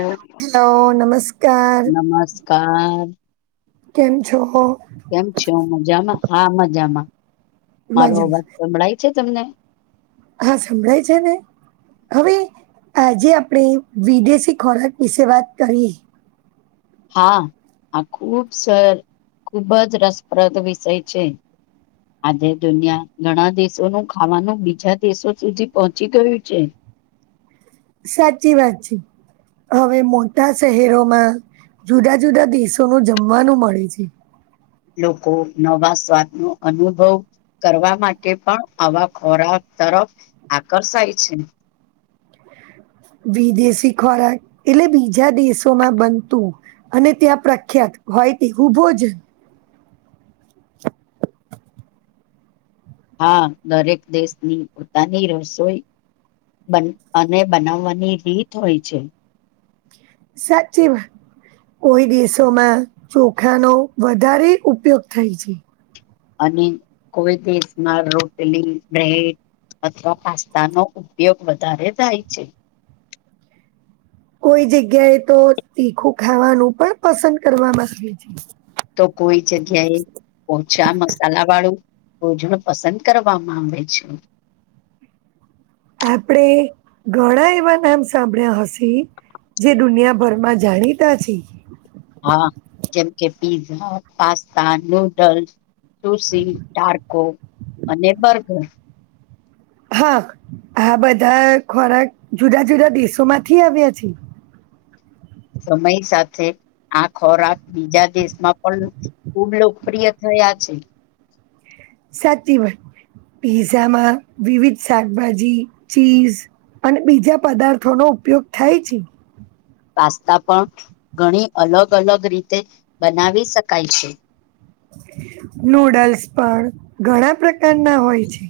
ઓ hello નમસ્કાર. નમસ્કાર કેમ છો? કેમ છો મજામાં હા મજામાં મારો મજામાં અવાજ સંભળાય છે, તમને? હા સંભળાય છે, ને હવે આજે આપણે વિદેશી ખોરાક વિશે વાત કરીએ. હા આ ખૂબ સ ખૂબજ રસપ્રદ વિષય છે. આજે દુનિયા ઘણા દેશોનું ખાવાનું બીજા દેશો સુધી પહોંચી ગયું છે. સાચી વાત છે, હવે મોટા શહેરોમાં જુદા જુદા દેશોનું જમવાનું મળે છે. લોકો નવા સ્વાદનો અનુભવ કરવા માટે પણ આવા ખોરાક તરફ આકર્ષાય છે. વિદેશી ખોરાક એટલે બીજા દેશોમાં બનતું અને ત્યાં પ્રખ્યાત હોય તેવુ ભોજન હા દરેક દેશની પોતાની રસોઈ બન અને બનાવવાની રીત હોય છે. સાચી વા કોઈ દેશોમાં ચોખાનો વધારે ઉપયોગ થાય છે. અને કોઈ દેશમાં રોટલી, બ્રેડ, અથવા પાસ્તા નો ઉપયોગ વધારે થાય છે કોઈ જગ્યાએ તો તીખું ખાવાનું પણ પસંદ કરવા માંગે છે તો કોઈ જગ્યાએ ઓછા મસાલા વાળું રોજણ પસંદ કરવામાં આવે છે આપણેે ઘણા એવા નામ સાંભળ્યા હશે જે દુનિયાભરમાં જાણીતા છે હા જેમ કે પીઝા પાસ્તા નૂડલ્ તસી ટારકો અને બર્ગર હા હા બધા ખોરાક જુદા જુદા દેશો માંથી આવ્યા છે સમય સાથે આ ખોરાક બીજા દેશમાં પણ ખુબ લોકપ્રિય થાય છે સાચી વાત પીઝામાં વિવિધ શાકભાજી, ચીઝ અને બીજા પદાર્થોનો ઉપયોગ થાય છે. પાસ્તા પણ ઘણી અલગ અલગ રીતે બનાવી શકાય છે. નૂડલ્સ પણ ઘણા પ્રકારના હોય છે.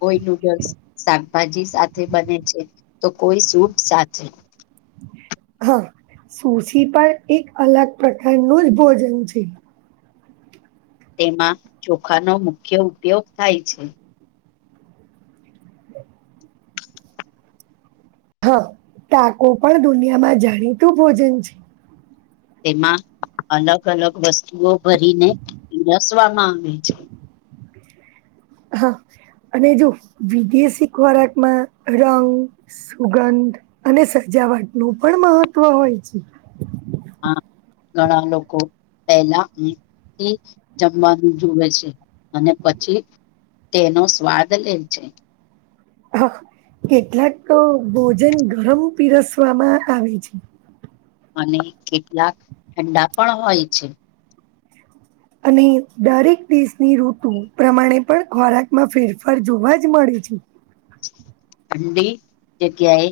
કોઈ નૂડલ્સ શાકભાજી સાથે બને છે, તો કોઈ સૂપ સાથે હ હા સુસી પણ એક અલગ પ્રકારનું જ ભોજન છે. તેમાં ચોખાનો મુખ્ય ઉપયોગ થાય છે. હા ટાકો પણ દુનિયામાં જાણીતું ભોજન છે તેમાં અલગ અલગ વસ્તુઓ ભરીને રસ વામાં આવે છે હા અને જો વિદેશી ખોરાકમાં રંગ સુગંધ અને સજાવટ નું પણ મહત્વ હોય છે આ ઘણા લોકો પહેલા હાથથી જમવાનું જુએ છે અને પછી તેનો સ્વાદ લેજે છે હા કેટલાક તો ભોજન ગરમ પીરસવામાં આવે છે અને કેટલાક ઠંડા પણ હોય છે અને દરેક દેશની ઋતુ પ્રમાણે પણ ખોરાકમાં ફેરફાર જોવા જ મળે જી ઠંડી જગ્યાએ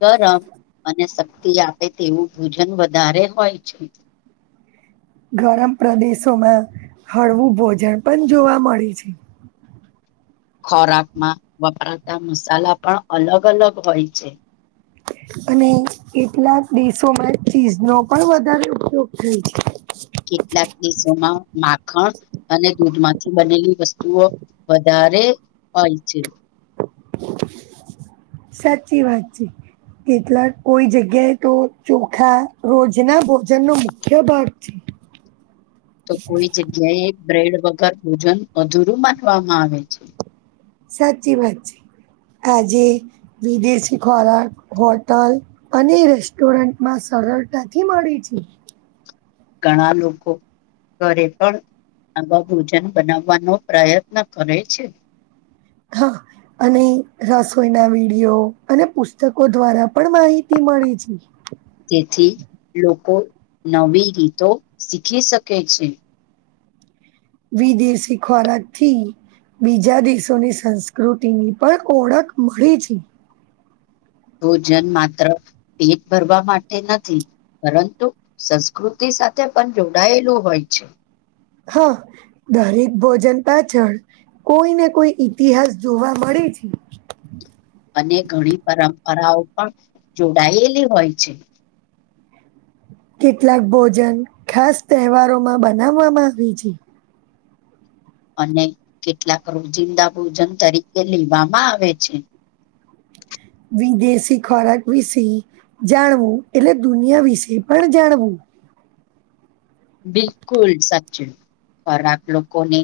ગરમ અને શક્તિ આપે તેવું ભોજન વધારે હોય છે ગરમ પ્રદેશોમાં હળવું ભોજન પણ જોવા મળે છે ખોરાકમાં વપરાતા મસાલા પણ અલગ અલગ હોય છે અને કેટલાક દેશોમાં ચીઝનો પણ વધારે ઉપયોગ થાય છે કેટલાક દેશોમાં માખણ અને દૂધ માંથી બનેલી વસ્તુ વસ્તુઓ વધારે હોય છે સાચી વાત છે કેટલાક કોઈ જગ્યાએ તો ચોખા રોજ ના ભોજન નો મુખ્ય ભાગ છે [unintelligible] તો કોઈ જગ્યાએ બ્રેડ વગર ભોજન અધૂરું માનવામાં આવે છે સાચી વાત છે આજે વિદેશી ખોરાક હોટલ અને રેસ્ટોરન્ટમાં સરળતાથી મળી છે ઘણા લોકો ઘરે પણ આવા ભોજન બનાવવાનો પ્રયત્ન કરે છે હા અને રસોઈના વિડીિયો અને પુસ્તકો દ્વારા પણ માહિતી મળી છે તેથી લોકો નવી ગીતો શીખી શકે છે વિદેશી ખોરાક થી બીજા દેશોની સંસ્કૃતિની પણ ઓળખ મળી છે. ભોજન માત્ર પેટ ભરવા માટે નથી પરંતુ સંસ્કૃતિ સાથે પણ જોડાયેલું હોય છે. હા દરેક ભોજન પાછળ કોઈને કોઈ ઈતિહાસ જોવા મળે [unintelligible] અને ઘણી પરંપરાઓ પણ જોડાયેલી હોય છે કેટલાક ભોજન ખાસ તહેવારોમાં બનાવવામાં આવે છે. અને કેટલાક રોજિંદા ભોજન તરીકે લેવામાં આવે છે. વિદેશી ખોરાક વિશે જાણવું એટલે દુનિયા વિશે પણ જાણવું બિલકુલ સાચું. ખોરાક લોકોને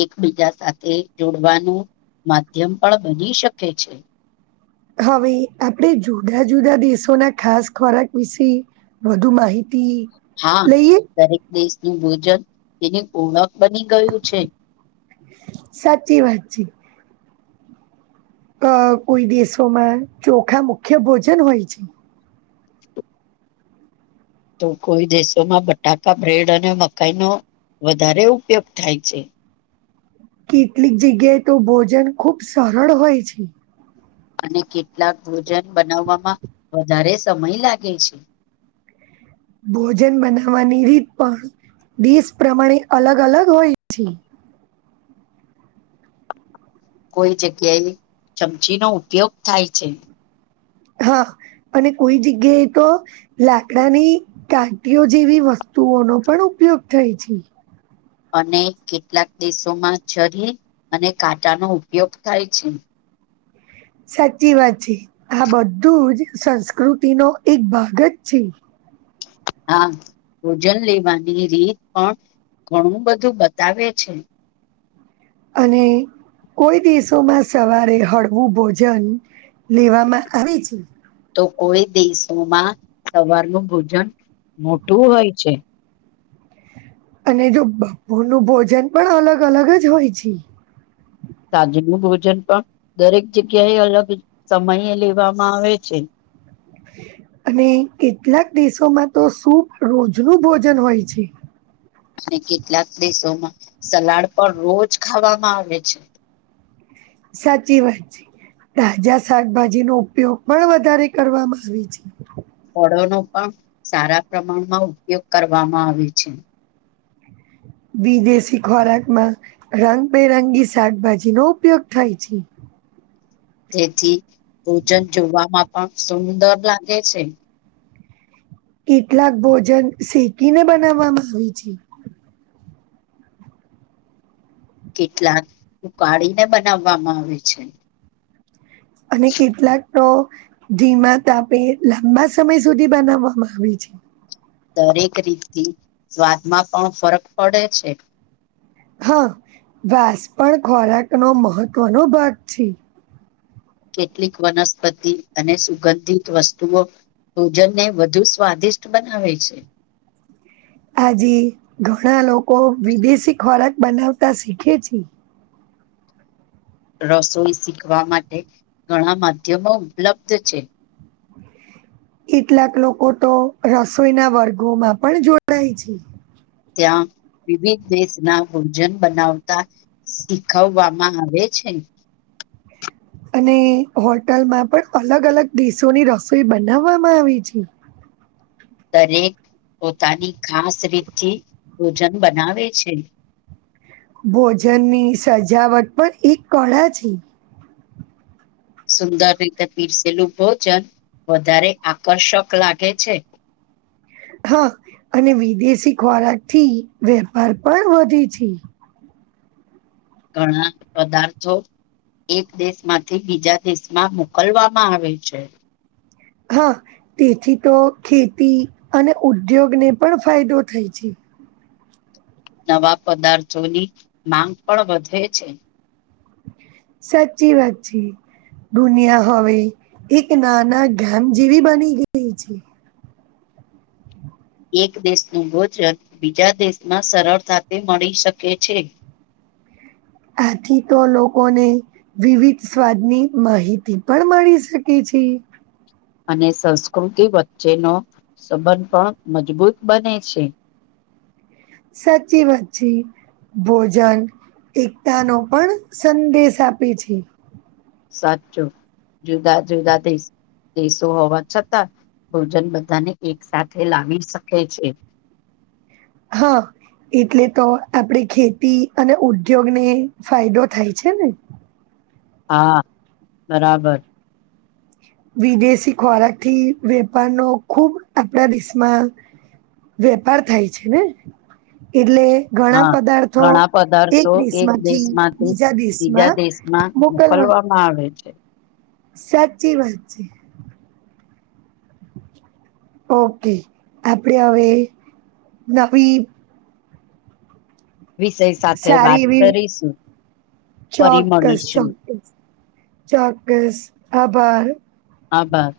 એકબીજા સાથે જોડવાનું માધ્યમ પણ બની શકે છે હવે આપણે જુદા જુદા દેશોના ખાસ ખોરાક વિશે વધુ માહિતી હા લઈએ દરેક દેશનું ભોજન તેની ઓણખ સાચી વાત છે અ કોઈ દેશોમાં ચોખા મુખ્ય ભોજન હોય છે તો કોઈ દેશોમાં બટાકા બ્રેડ અને મકાઈ ન વધારે ઉપયોગ થાય છે. કેટલીક જગ્યાએ તો ભોજન ખુબ સરળ હોય છે. અને કેટલાક ભોજન બનાવવામાં વધારે સમય લાગે છે. ભોજન બનાવવાની રીત પણ દેશ પ્રમાણે અલગ અલગ હોય છે. કોઈ જગ્યાએ ચમચીનો ઉપયોગ થાય છે. હા અને કોઈ જગ્યાએ તો લાકડાની ટાંટીઓ જેવી વસ્તુ વસ્તુઓનો પણ ઉપયોગ થાય છે. અને કેટલાક દેશોમાં છરી અને કાંટાનો ઉપયોગ થાય છે. સાચી વાત છે આ બધુંજ સંસ્કૃતિનોો એક ભાગ જ છે. હા ભોજન લેવાની રીત પણ ઘણું બધું બતાવે છે. અને કોઈ દેશોમાં સવારે હળવું ભોજન લેવામાં આવે છે. તો કોઈ દેશોમાં સવારનું ભોજન મોટું હોય છે. અને જો બપોરનું ભોજન પણ અલગ અલગ જ હોય છે સાજનું ભોજન પણ દરેક જગ્યાએ અલગ સમયે લેવામાં આવે છે. [inaudible] અને કેટલાક દેશોમાં તો સૂપ રોજનું ભોજન હોય છે. અને કેટલાક દેશોમાં સલાડ પણ રોજ ખાવામાં આવે છે. સાચી વાત છે. તાજા શાકભાજીનો ઉપયોગ પણ વધારે કરવામાં આવે છે. ફળોનો પણ સારા પ્રમાણમાં ઉપયોગ કરવામાં આવે છે. વિદેશી ખોરાકમાં રંગબેરંગી શાકભાજીનો ઉપયોગ થાય છે. [inaudible] તેથી ભોજન જોવામાં પણ સુંદર લાગે છે. કેટલાક ભોજન શેકીને બનાવવામાં આવે છે. કેટલાક ઉકાળીને બનાવવામાં આવે છે. અને કેટલાક તો ધીમા તાપે લાંબા સમય સુધી બનાવવામાં આવી છે. દરેક રીતથી સ્વાદમાં પણ ફરક પડે છે. હા વાસ પણ ખોરાકનો મહત્વનો ભાગ છે. કેટલીક વનસ્પતિ અને સુગંધિત વસ્તુઓ ભોજનને વધુ સ્વાદિષ્ટ બનાવે છે. [inaudible] આજે ઘણા લોકો વિદેશી ખોરાક બનાવતા શીખે છે. રસોઈ શીખવા માટે ઘણા માધ્યમો ઉપલબ્ધ છે. કેટલાક લોકો તો રસોઈના વર્ગોમાં પણ જોડાઈ છે. ત્યાં. વિવિધ દેશ ના ભોજન બનાવતા શીખવવામાં આવે છે. હ [inaudible] અને હોટલમાં પણ અલગ અલગ દેશોની રસોઈ બનાવવામાં આવે છે. [inaudible] દરેક પોતાની ખાસ રીતથી ભોજન બનાવે છે. ભોજનની સજાવટ પણ એક કળા છે. સુંદર રહીતે પીર સલ ભોજન વધારે આકર્ષક લાગે છે. હા અને વિદેશી ખોરાક થી વેપાર પણ વધે છે. ઘણા પદાર્થો એક દેશમાંથી બીજા દેશમાં મોકલવામાં આવે છે. હા તેથી તો ખેતી અને ઉદ્યોગને પણ ફાયદો થાય છે નવા પદાર્થોની માંગ પણ વધે છે. સાચી વાત છે. દુનિયા હવે એક નાના ગામ જેવી બની ગઈ છે. એક દેશનું ભોજન બીજા દેશમાં સરળતાથી મળી શકે છે. હમ [inaudible] આથી તો લોકોને વિવિધ સ્વાદની માહિતી પણ મળી શકે છે. ઠી [unintelligible] અને સંસ્કૃતિ વચ્ચેનો સંબંધ પણ મજબૂત બને છે. સાચીવાત છે ભોજન એકતા નો પણ સંદેશ આપે છે. સાચો જુદા જુદા દેશ દેશો હોવા છતાં ભોજન બધાને એક સાથે લાવી શકે છે. હા. એટલે તો આપડે ખેતી અને ઉદ્યોગને ફાયદો થાય છે ને. [inaudible] હા બરાબર. વિદેશી ખોરાકથી વેપારનો ખુબ આપણા દેશમાં. વેપાર થાય છે ને એટલે ઘણા હા પદાર્થો ઘણા એક પદાર્થો દેશ માં થી દેશમાંથી બીજા દેશ માં મોકલ વામાં આવે છે. સાચી વાત છે. ઓકે આપડે હવે નવી વિષય સાથે વાત સારી એવી કરીશું. ફરી ચોક્કસ મળીશું ચોક્કસ ચોક્કસ આભાર. આભર.